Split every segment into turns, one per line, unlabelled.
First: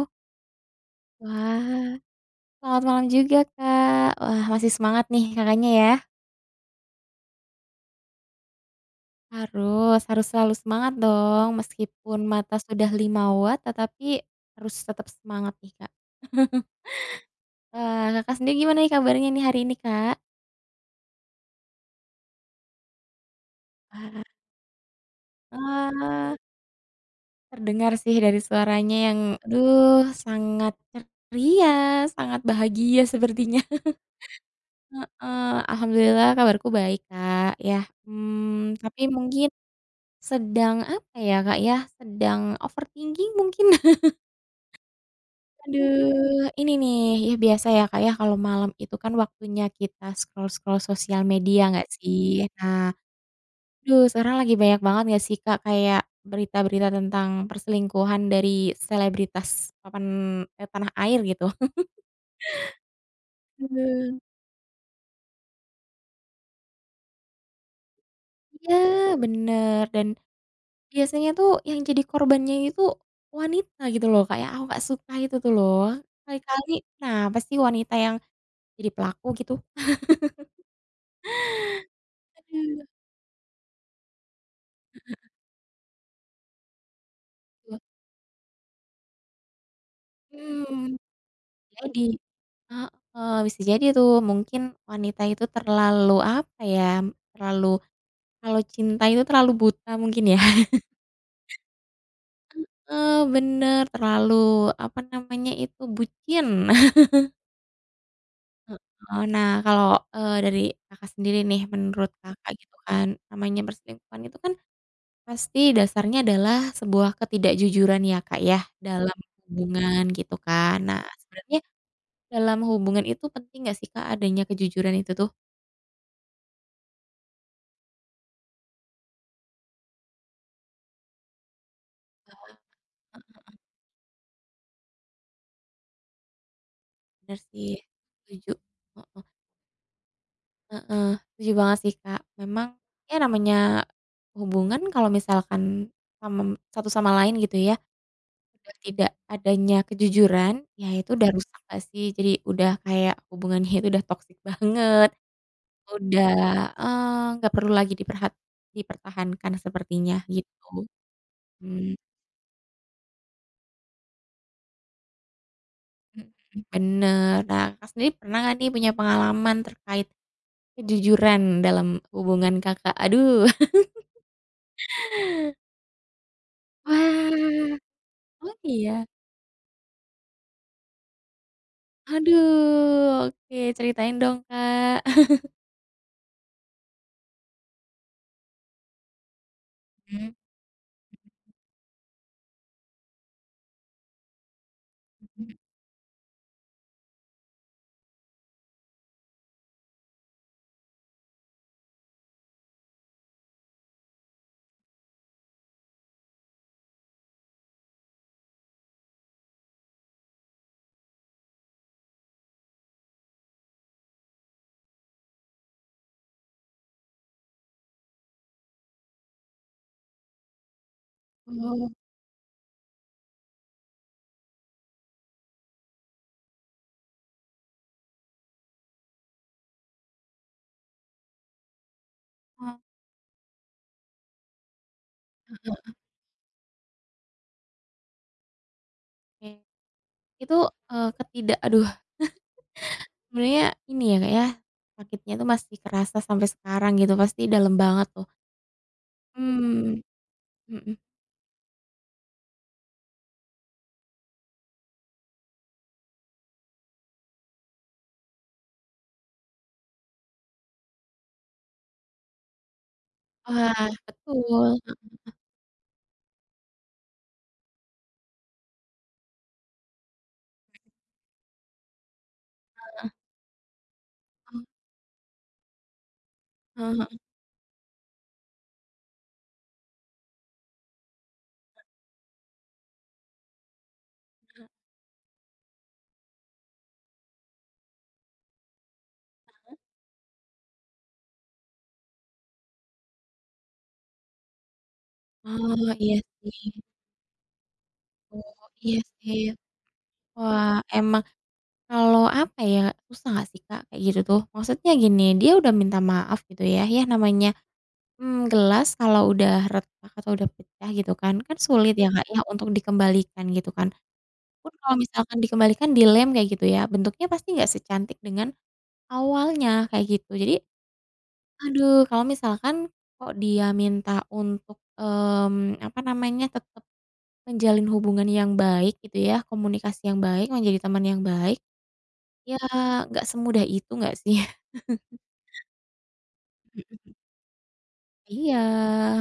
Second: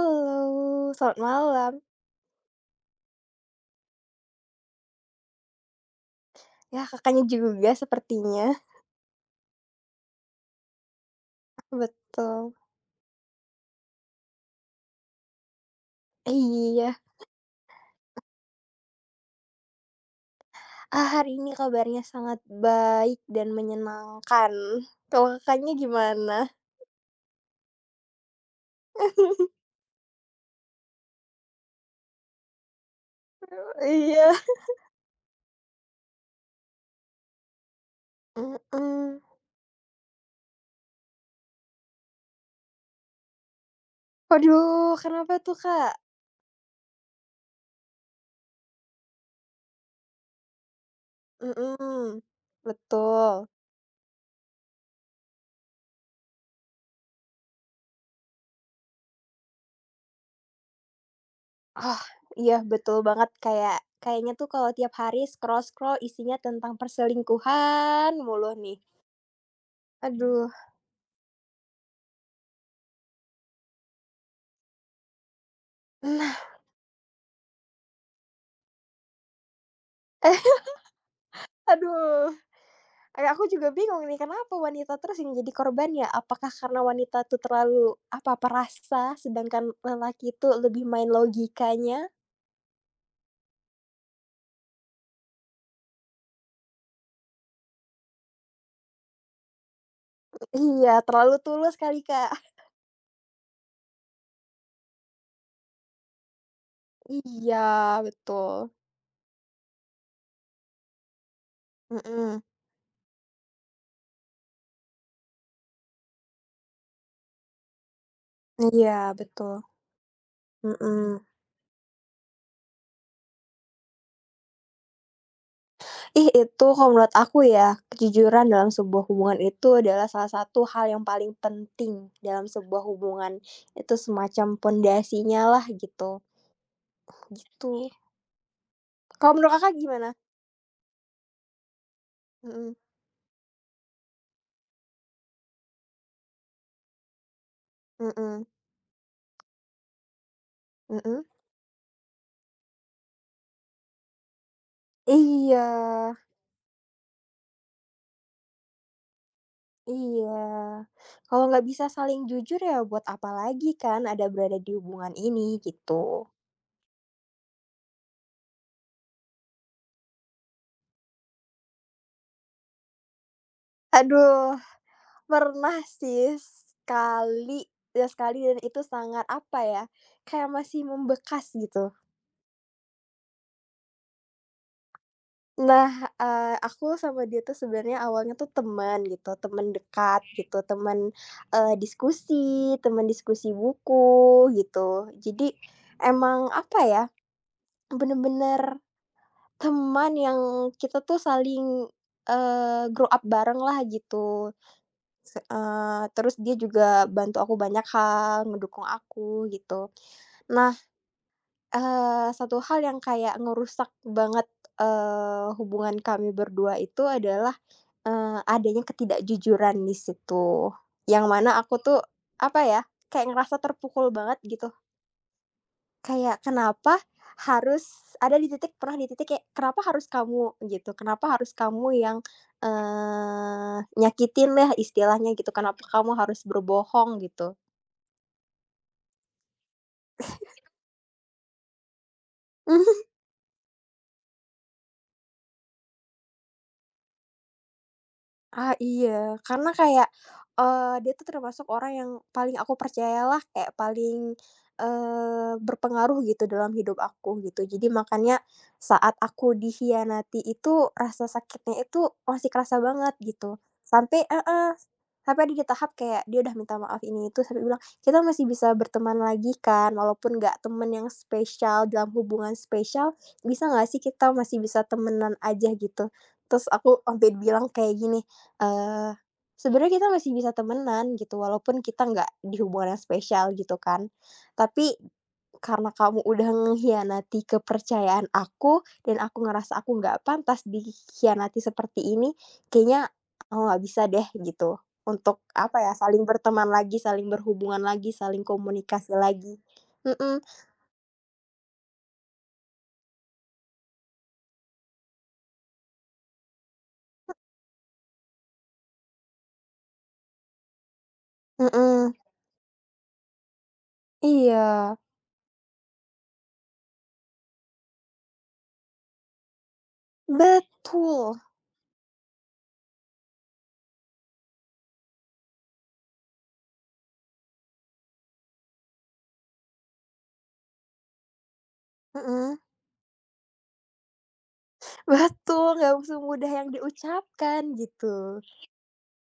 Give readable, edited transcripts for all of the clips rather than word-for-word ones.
Halo, selamat malam.
Wah, selamat malam juga, Kak. Wah, masih semangat nih Kakaknya ya?
Ya, Kakaknya juga sepertinya.
Harus harus selalu semangat dong, meskipun
Betul.
mata sudah 5 watt, tetapi harus tetap semangat nih, Kak.
Iya.
Wah, Kakak sendiri gimana nih kabarnya nih hari ini, Kak?
Ah, hari ini kabarnya sangat baik dan
Wah,
menyenangkan. Kalau Kakaknya
eee,
gimana?
terdengar sih dari suaranya yang sangat ceria, sangat bahagia sepertinya.
Iya.
Eee, Alhamdulillah kabarku baik, Kak, ya. Tapi
Mhm.
mungkin sedang apa ya, Kak, ya, sedang overthinking mungkin.
Waduh, kenapa tuh, Kak?
Aduh, ini nih, ya biasa ya, Kak, ya, kalau malam itu kan waktunya kita scroll-scroll sosial media nggak
Mhm,
sih? Nah,
betul.
aduh sekarang lagi banyak banget nggak sih, Kak, kayak berita-berita tentang perselingkuhan dari selebritas papan tanah air gitu.
Ah, iya betul banget kayak
Aduh,
kayaknya tuh kalau tiap hari scroll-scroll isinya tentang perselingkuhan mulu
iya
nih.
bener, dan
Aduh.
biasanya tuh yang jadi korbannya itu wanita gitu loh, Kak, ya, aku nggak suka itu tuh loh.
Nah,
Kali-kali nah pasti wanita yang jadi pelaku gitu?
aduh.
Aduh,
Aku juga bingung nih, kenapa wanita terus yang jadi korbannya? Apakah karena wanita itu
betul,
terlalu apa, perasa, sedangkan lelaki itu lebih
mhm.
main
Jadi
logikanya?
heeh, bisa jadi tuh mungkin wanita itu terlalu apa ya, terlalu kalau cinta itu terlalu buta mungkin ya.
Iya, terlalu tulus kali, Kak.
Heeh, bener, terlalu apa namanya itu, bucin.
Iya, betul.
Heeh, nah kalau, dari Kakak sendiri nih, menurut
Mhm.
Kakak gitu kan, namanya perselingkuhan itu kan pasti dasarnya adalah sebuah ketidakjujuran ya, Kak, ya,
Iya,
dalam
betul.
hubungan gitu kan. Nah
Mhm.
sebenarnya dalam hubungan itu penting nggak sih, Kak, adanya kejujuran itu tuh?
Ih, itu kalau menurut aku ya, kejujuran dalam sebuah hubungan itu adalah salah satu hal yang paling penting dalam sebuah hubungan. Itu semacam pondasinya lah gitu,
Bener sih,
gitu.
setuju. Heeh
Kalau menurut Kakak gimana?
heeh, setuju banget sih, Kak. Memang
Mhm,
ya namanya hubungan kalau misalkan sama satu sama lain gitu ya,
mhm.
udah tidak adanya kejujuran, ya itu
Mhm.
udah rusak nggak sih? Jadi udah kayak hubungannya itu udah toksik banget,
Iya
udah, nggak perlu lagi dipertahankan sepertinya
iya.
gitu.
Kalau nggak bisa
Mmm,
saling jujur ya buat apa lagi kan ada berada di hubungan ini gitu.
mhm mhm, bener. Nah, kak sendiri pernah nggak nih punya pengalaman terkait kejujuran dalam hubungan Kakak, aduh.
Aduh, pernah sih sekali
Wah,
ya sekali
oh
dan itu
iya?
sangat apa ya, kayak masih membekas gitu.
Aduh, oke ceritain dong, Kak.
Nah, aku sama dia tuh sebenarnya awalnya tuh teman gitu, teman dekat
Mhm
gitu, teman, diskusi, teman diskusi buku gitu. Jadi
mhm.
emang apa ya, bener-bener teman yang kita tuh saling, grow up bareng lah gitu, terus dia juga bantu aku banyak hal, ngedukung aku gitu. Nah, satu hal yang kayak ngerusak banget, hubungan kami berdua itu adalah, adanya ketidakjujuran di situ, yang mana aku
Oh,
tuh, apa ya, kayak ngerasa terpukul banget gitu. Kayak kenapa harus ada di titik pernah di titik kayak, "Kenapa harus kamu?" Gitu, "Kenapa harus kamu yang, nyakitin lah," istilahnya gitu, "Kenapa kamu harus berbohong?" Gitu.
oke. Itu, aduh sebenarnya ini ya, Kak, ya, sakitnya itu masih kerasa sampai sekarang gitu, pasti dalam banget tuh.
Ah, iya, karena
Mmm,
kayak,
mhm.
dia tuh termasuk orang yang paling aku percayalah, kayak paling, berpengaruh gitu dalam hidup aku, gitu. Jadi makanya saat aku dikhianati itu, rasa sakitnya itu masih kerasa banget, gitu.
Wah,
Sampai
betul,
heeh, sampai ada di tahap kayak dia udah minta maaf ini itu, sampai bilang, "Kita masih bisa berteman lagi kan? Walaupun nggak temen yang spesial, dalam hubungan
heeh.
spesial, bisa nggak sih kita masih bisa temenan aja?" Gitu. Terus
Oh, heeh
aku
heeh.
sampai bilang kayak gini, Eee, sebenarnya kita masih bisa temenan gitu, walaupun kita nggak di hubungan yang spesial gitu kan. Tapi karena kamu udah mengkhianati kepercayaan aku dan aku ngerasa aku nggak pantas dikhianati seperti ini, kayaknya aku nggak bisa deh gitu untuk apa ya,
Oh, iya
saling berteman
sih.
lagi, saling berhubungan lagi, saling
Oh, iya
komunikasi
sih.
lagi. Mhm
Wah, emang kalau apa ya, susah nggak sih, Kak, kayak gitu tuh? Maksudnya gini, dia udah minta maaf gitu ya, ya namanya, gelas kalau udah retak atau udah pecah gitu kan, kan sulit ya,
mhm,
Kak, ya untuk dikembalikan gitu kan. Pun
iya,
kalau misalkan dikembalikan dilem kayak gitu ya, bentuknya pasti nggak secantik dengan awalnya, kayak gitu. Jadi,
betul,
aduh kalau misalkan kok dia minta untuk, apa namanya, tetap menjalin hubungan yang baik gitu ya, komunikasi yang baik, menjadi teman yang baik,
mhm,
ya nggak semudah itu nggak sih?
betul, nggak semudah yang diucapkan gitu.
Iya,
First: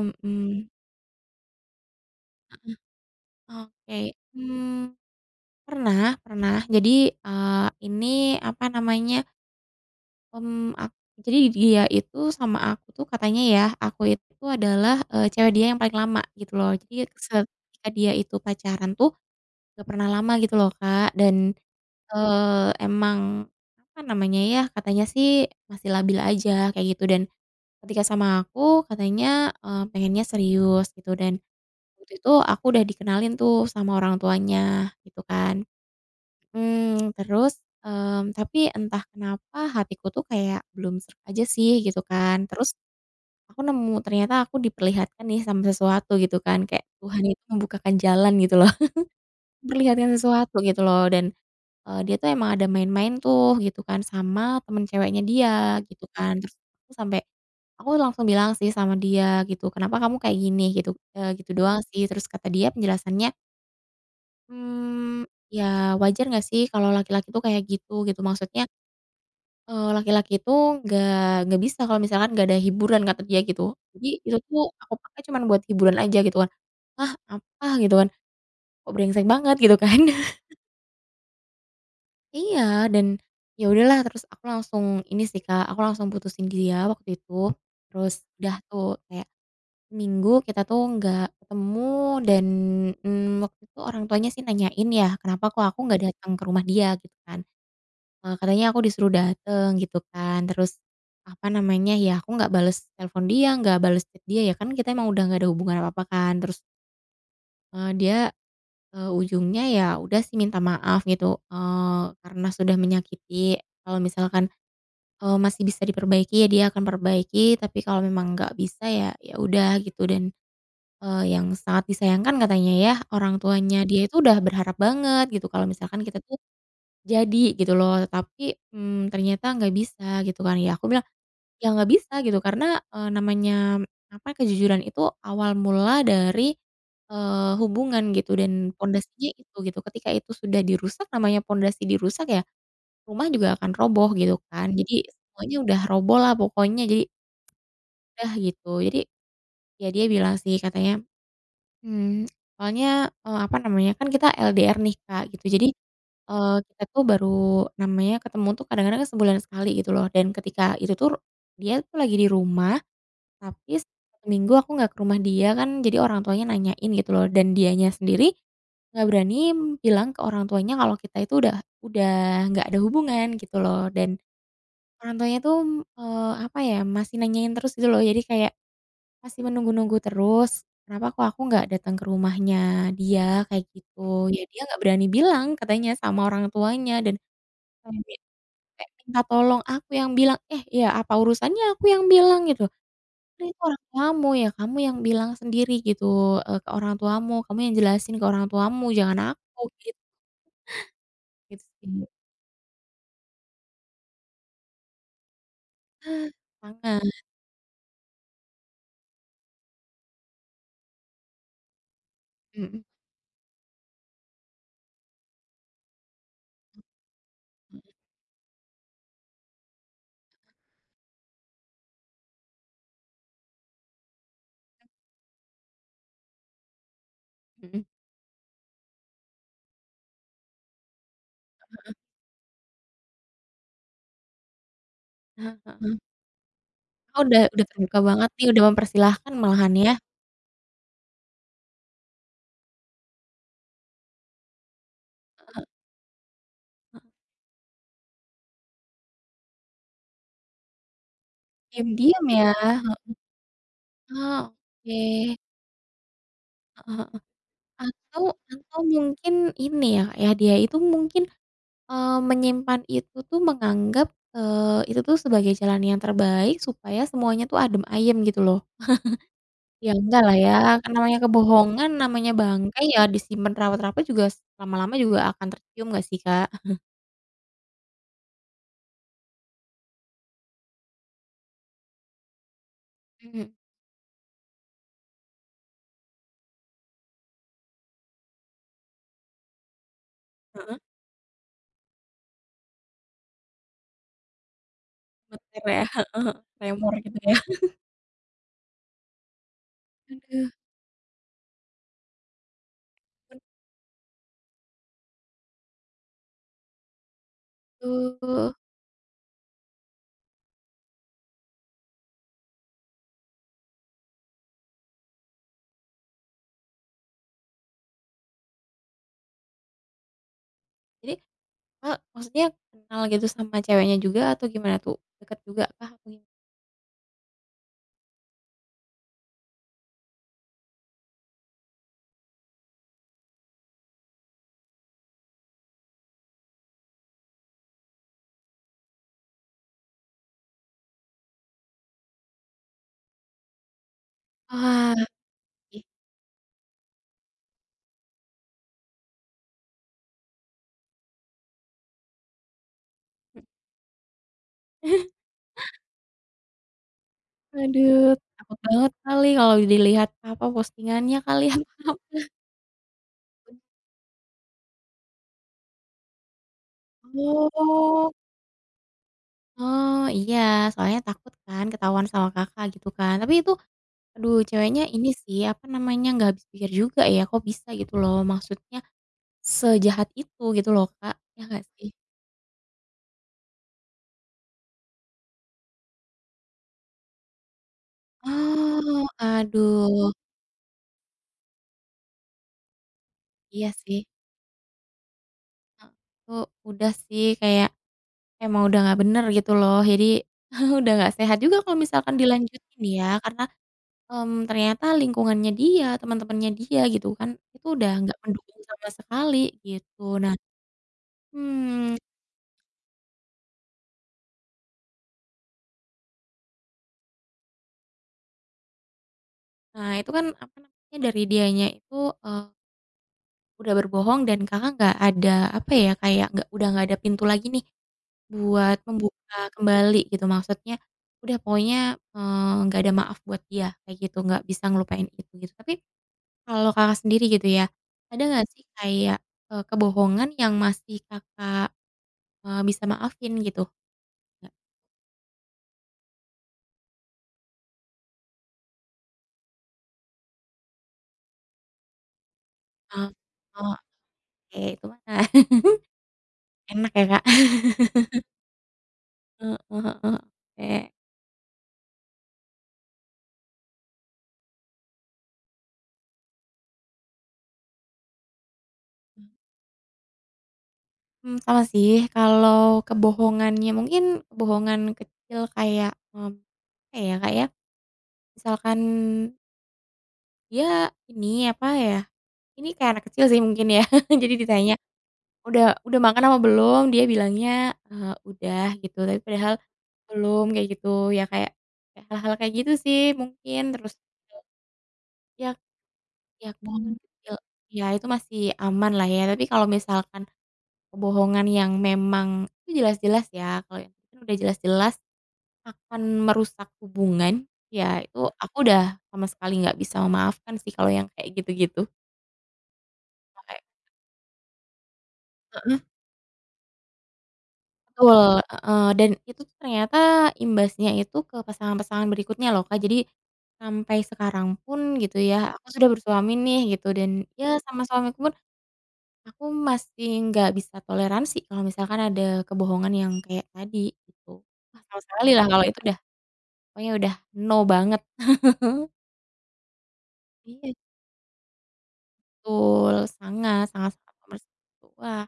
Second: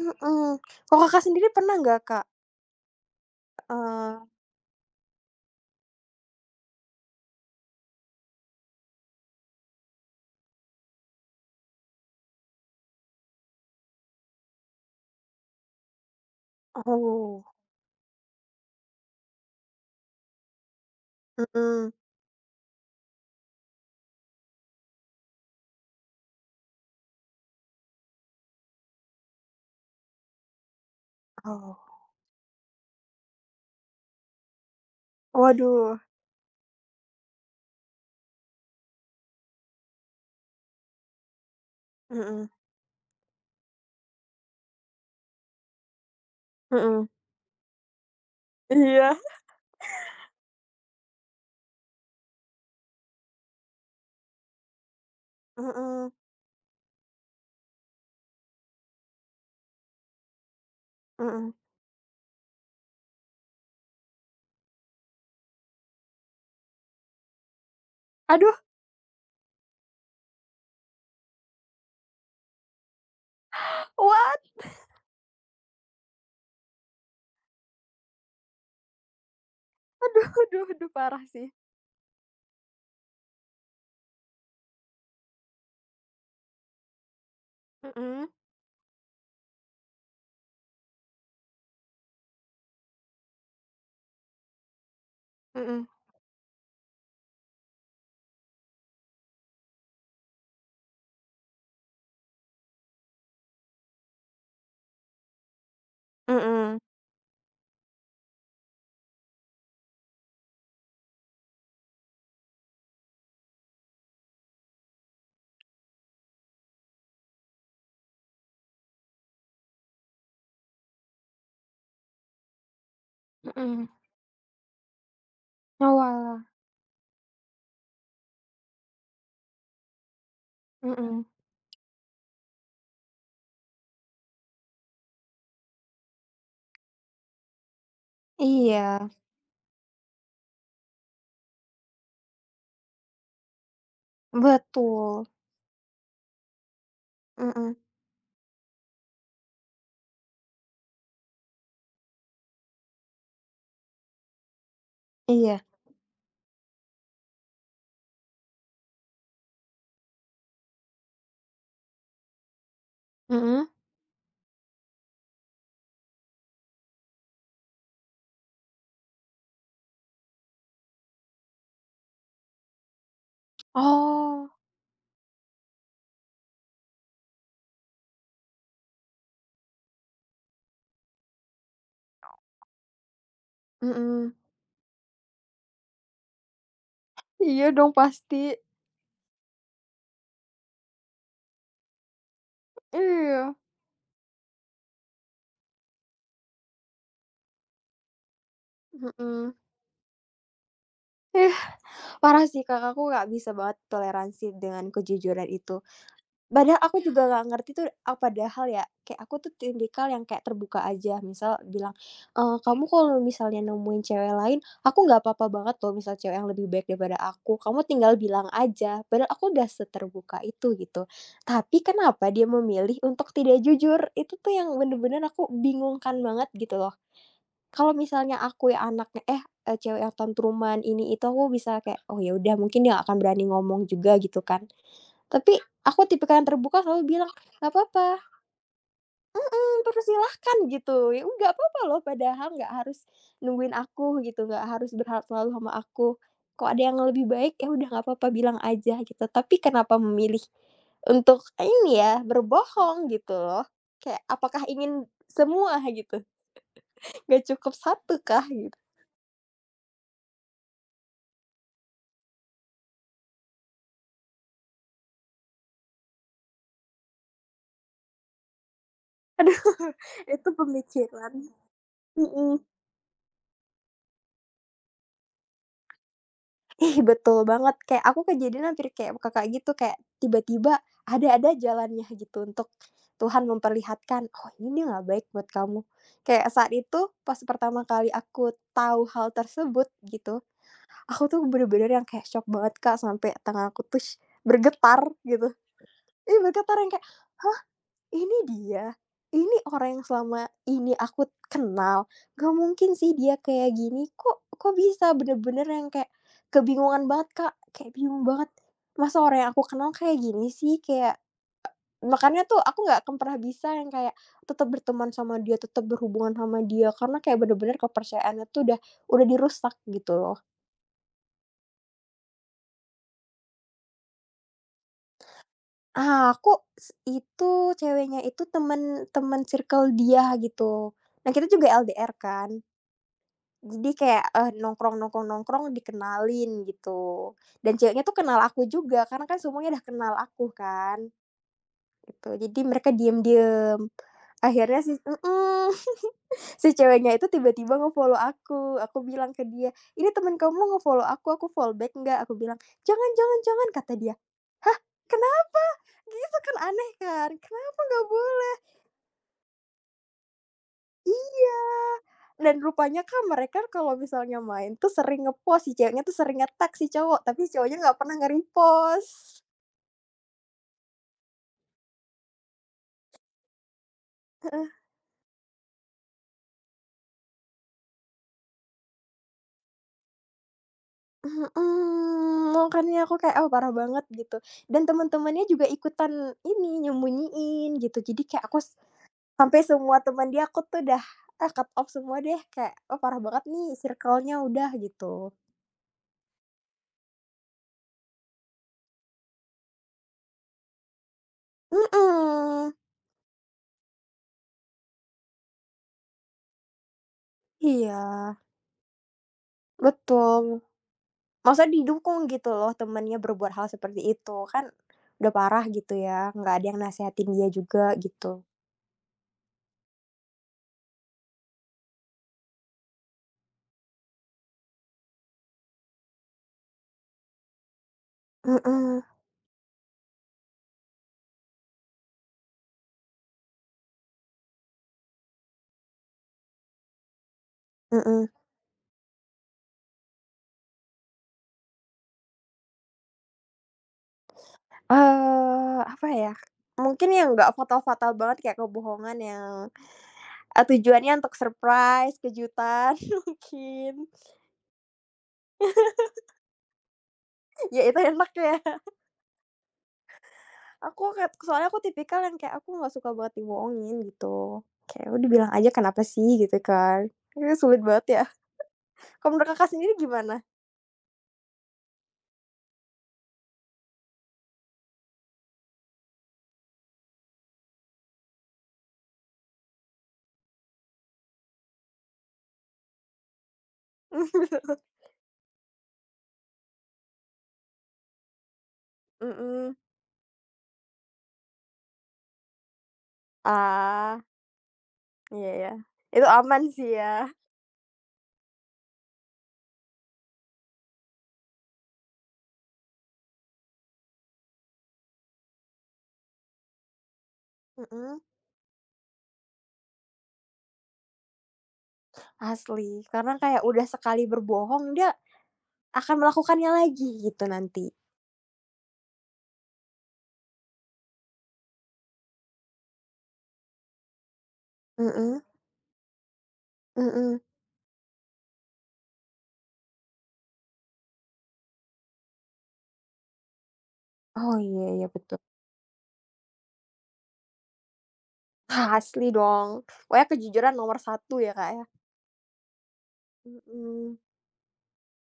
Mhm.
mhm.
Kalau Kakak sendiri pernah nggak, Kak,
Heeh, oke,
eee
mmm, pernah pernah. Jadi, ini apa namanya, mmm, ak jadi dia itu sama aku tuh katanya ya, aku itu adalah, cewek dia yang paling lama gitu loh. Jadi
oh,
ketika dia itu pacaran tuh nggak pernah lama gitu loh, Kak, dan,
mhm,
emang apa namanya ya, katanya sih masih labil aja kayak gitu dan ketika sama aku katanya, pengennya serius gitu dan
oh,
waktu itu aku udah dikenalin tuh sama orang tuanya gitu kan,
waduh,
mhm, terus, tapi entah kenapa hatiku tuh kayak belum sreg aja sih gitu kan,
mhm
terus aku nemu ternyata aku diperlihatkan nih sama sesuatu gitu kan, kayak
mhm,
Tuhan itu membukakan jalan gitu loh,
iya,
memperlihatkan sesuatu gitu loh dan, dia tuh emang ada main-main tuh gitu kan sama temen ceweknya dia gitu
mhm
kan, terus aku sampai aku langsung bilang sih sama dia gitu, "Kenapa kamu kayak gini?" gitu,
mhm,
gitu doang sih, terus kata dia penjelasannya, ya wajar nggak sih kalau laki-laki tuh kayak gitu, gitu?
aduh,
Maksudnya, laki-laki itu nggak nggak bisa kalau misalkan nggak ada hiburan kata dia gitu. Jadi itu
waduh,
tuh aku pakai cuman buat hiburan aja gitu kan. "Hah, apa?" gitu kan, "Kok brengsek banget?" gitu kan.
aduh parah sih,
Iya, dan ya udahlah terus aku langsung ini sih, Kak, aku langsung putusin dia waktu itu.
mhm
Terus udah tuh kayak seminggu kita tuh nggak ketemu dan, waktu itu orang tuanya sih nanyain ya, kenapa kok aku
mhm
nggak datang ke rumah dia gitu kan. Katanya aku disuruh dateng gitu kan, terus apa namanya, ya aku nggak bales telepon dia, nggak bales chat dia, ya kan kita emang udah nggak ada hubungan apa-apa kan. Terus,
mhm
dia, ujungnya ya udah sih minta maaf gitu, karena sudah menyakiti. Kalau misalkan, masih bisa diperbaiki, ya dia akan perbaiki, tapi kalau memang nggak bisa ya, ya udah gitu. Dan, yang sangat disayangkan katanya ya, orang tuanya
mhm,
dia itu udah berharap banget gitu kalau misalkan kita tuh
oalah,
jadi gitu loh, tapi, ternyata nggak bisa gitu kan ya, aku bilang,
mhm,
"Ya nggak bisa," gitu, karena, namanya apa, ya, kejujuran itu awal mula dari, hubungan gitu dan
iya,
pondasinya itu gitu. Ketika itu sudah dirusak, namanya pondasi dirusak ya rumah juga akan roboh gitu kan. Jadi
betul,
semuanya udah roboh lah pokoknya, jadi
mhm,
udah gitu. Jadi ya dia bilang sih katanya, "Mmm, soalnya," apa namanya, kan kita LDR nih Kak gitu,
iya,
jadi kita tuh baru namanya ketemu tuh kadang-kadang sebulan sekali gitu loh dan ketika itu tuh dia tuh lagi di rumah,
mhm,
tapi Sabtu Minggu aku nggak ke rumah dia kan jadi orang tuanya nanyain gitu loh dan dianya sendiri nggak berani bilang ke orang tuanya kalau kita itu udah nggak ada hubungan gitu loh dan
oh,
orang tuanya tuh, apa ya, masih nanyain terus gitu loh jadi kayak masih menunggu-nunggu terus, kenapa kok aku nggak datang ke rumahnya dia kayak gitu,
mhm,
ya dia nggak berani bilang katanya sama orang tuanya dan
iya dong
Kayak mi
pasti,
kayak minta tolong, aku yang bilang, "Eh, ya apa urusannya aku yang bilang," gitu. "Kan
iya,
itu orang tuamu, ya kamu yang bilang sendiri gitu, ke orang tuamu, kamu yang jelasin ke orang tuamu, jangan
mhm,
aku," gitu
ih
gitu sih.
parah sih, Kak. Aku nggak bisa banget toleransi dengan kejujuran itu. Padahal aku
Sangat,
juga nggak ngerti tuh, padahal ya, kayak aku tuh tipikal yang kayak terbuka aja, misal bilang, "Kamu
mhm
kalau misalnya nemuin cewek lain, aku nggak apa-apa banget loh misal cewek yang lebih baik daripada aku, kamu
mhm
tinggal bilang aja." Padahal aku udah seterbuka itu, gitu. Tapi kenapa dia memilih untuk tidak jujur? Itu tuh yang bener-bener aku bingungkan banget gitu loh.
mhm.
Kalau misalnya aku ya anaknya eh, cewek yang tantruman ini itu, aku bisa kayak, "Oh ya udah mungkin dia nggak akan berani ngomong juga," gitu kan.
Heeh
Tapi
heeh.
aku tipikal yang terbuka selalu
Kakak
bilang,
udah
"Nggak
terbuka
apa-apa,
banget nih, udah mempersilahkan malahan ya.
mempersilahkan," gitu, ya, "Nggak apa-apa loh padahal nggak harus nungguin aku," gitu, "nggak harus berharap selalu
Heeh
sama aku. Kalau ada yang
heeh.
lebih baik, ya udah nggak apa-apa bilang aja," gitu. Tapi kenapa memilih untuk ini ya,
Diam-diam ya,
berbohong gitu loh. Kayak
heeh,
apakah
oke.
ingin semua gitu?
Heeh heeh.
Nggak cukup satu
Atau
kah gitu?
atau mungkin ini ya, Kak, ya, dia itu mungkin menyimpan itu tuh menganggap, itu tuh sebagai jalan yang terbaik supaya semuanya tuh adem ayem gitu loh.
Aduh,
Ya enggak lah
itu
ya, kan namanya
pemikiran.
kebohongan, namanya
Mhm.
bangkai ya disimpan rapat-rapat juga lama-lama juga akan tercium nggak sih, Kak?
Ih, betul banget, kayak aku kejadian hampir kayak Kakak gitu, kayak tiba-tiba ada-ada jalannya gitu untuk Tuhan
Mhm.
memperlihatkan, "Oh, ini nggak baik buat kamu." Kayak saat itu pas pertama kali aku tahu hal tersebut gitu,
Heeh,
aku tuh bener-bener yang kayak syok banget, Kak, sampai tangan aku tuh bergetar gitu.
gemeter ya, heeh heeh,
Ih, bergetar yang
tremor gitu ya.
ini dia, ini orang yang selama
Aduh,
ini aku kenal, gak mungkin sih dia kayak gini, kok kok bisa bener-bener yang kayak kebingungan banget, Kak, kayak bingung banget,
betul.
masa orang yang aku kenal kayak gini sih, kayak makanya tuh aku nggak akan pernah bisa yang kayak tetap berteman sama dia, tetap berhubungan sama dia, karena kayak bener-bener kepercayaannya tuh udah dirusak gitu loh.
Jadi, Kak, maksudnya kenal gitu sama ceweknya juga atau gimana tuh? Deket juga kah atau gimana?
Ah, aku itu ceweknya itu temen temen circle dia gitu. Nah, kita juga LDR kan. Jadi kayak, nongkrong nongkrong nongkrong dikenalin gitu, dan ceweknya tuh kenal aku juga karena kan semuanya udah kenal aku kan, gitu. Jadi mereka diem-diem, akhirnya
Wah. Oke,
si ceweknya itu tiba-tiba ngefollow aku bilang ke dia, "Ini teman kamu ngefollow aku follow back nggak?" Aku bilang, "Jangan jangan jangan," kata dia. "Hah,
mhm.
kenapa?" Gitu kan aneh kan, "Kenapa nggak
Aduh,
boleh?"
takut banget kali kalau dilihat, apa, postingannya kali
Iya, dan rupanya kan mereka kalau misalnya main tuh sering nge-post, si ceweknya tuh sering nge-tag si
apa
cowok, tapi si cowoknya nggak
oh,
pernah nge-repost.
oh, iya, soalnya takut kan ketahuan sama Kakak gitu kan. Tapi itu, aduh,
Heeh,
ceweknya ini sih, apa namanya, nggak habis pikir juga ya, kok bisa gitu loh, maksudnya sejahat itu gitu loh, Kak, ya nggak sih?
mhm, makanya aku kayak, "Oh, parah banget," gitu. Dan teman-temannya juga ikutan ini, nyembunyiin gitu. Jadi kayak aku
Oh,
sampai semua
aduh,
teman dia aku tuh udah, ah, cut off semua deh, kayak, "Oh, parah banget nih
iya sih,
circle-nya udah," gitu.
heeh, udah sih kayak emang udah nggak bener gitu loh, jadi udah nggak sehat juga kalau misalkan
Mhm,
dilanjutin ya, karena ternyata lingkungannya dia, teman-temannya dia gitu kan, itu udah
iya,
nggak mendukung sama sekali gitu. Nah
betul. Maksudnya
mhm,
didukung gitu loh temennya berbuat hal seperti itu, kan udah parah gitu ya, nggak ada yang nasehatin dia juga gitu.
nah itu kan apa namanya, dari dianya itu, eee, udah berbohong dan Kakak nggak ada apa ya, kayak nggak ada pintu lagi nih buat
Mhm
membuka kembali gitu. Maksudnya udah pokoknya, nggak ada maaf buat dia kayak gitu, nggak bisa ngelupain itu gitu. Tapi kalau Kakak sendiri gitu ya, ada
mhm.
nggak sih kayak, kebohongan yang masih Kakak, bisa maafin gitu?
Apa ya, mungkin yang nggak fatal-fatal banget kayak kebohongan yang, tujuannya untuk surprise, kejutan
Eee, oke
mungkin,
itu mah enak ya Kak.
ya itu enak ya.
Heeh heeh, oke.
Aku soalnya aku tipikal yang kayak aku nggak suka banget dibohongin gitu, kayak udah bilang aja kenapa sih gitu kan, itu sulit banget ya.
Mmm.
Kalau menurut Kakak sendiri gimana?
Sama sih kalau kebohongannya mungkin kebohongan kecil kayak, apa ya Kak ya, misalkan dia ini apa ya, ini kayak anak kecil sih mungkin ya jadi ditanya, "Udah makan apa belum?" Dia bilangnya, "Udah," gitu tapi padahal
Mhm.
belum kayak gitu ya kayak kayak hal-hal kayak gitu sih mungkin terus
Ah, iya
ya
ya. Itu
ya
aman sih
kebohongan
ya.
kecil, ya itu masih aman lah ya, tapi kalau misalkan kebohongan yang memang itu jelas-jelas ya, kalau yang itu udah jelas-jelas akan merusak hubungan, ya
Mhm,
itu aku udah sama sekali nggak bisa memaafkan sih kalau yang kayak gitu-gitu.
asli. Karena kayak
Kayak
udah sekali berbohong, dia
Heeh.
akan melakukannya lagi gitu nanti.
Betul, heeh, dan itu tuh ternyata imbasnya itu ke pasangan-pasangan berikutnya loh Kak, jadi sampai sekarang pun gitu ya,
Mhm,
aku sudah bersuami nih gitu dan
mhm.
ya sama suamiku pun aku masih nggak bisa toleransi kalau misalkan ada kebohongan yang kayak tadi gitu.
Oh, iya
Wah, sama
iya
sekali
betul.
lah kalau itu udah pokoknya udah no banget.
Asli dong. Pokoknya kejujuran
Iya.
nomor satu ya, Kak, ya.
Betul, sangat sangat sangat
Mhm.
membantu. Wah,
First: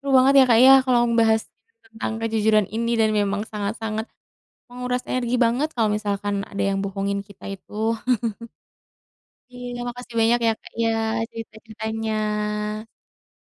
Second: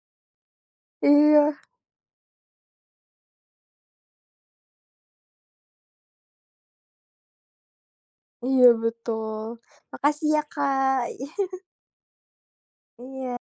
seru banget ya, Kak, ya, kalau membahas
Iya,
tentang kejujuran ini dan memang sangat-sangat menguras energi banget kalau misalkan ada yang bohongin kita itu.
iya betul.
Iya. Ya, makasih
Makasih
banyak
ya,
ya, Kak, ya,
Kak.
cerita-ceritanya.
Iya.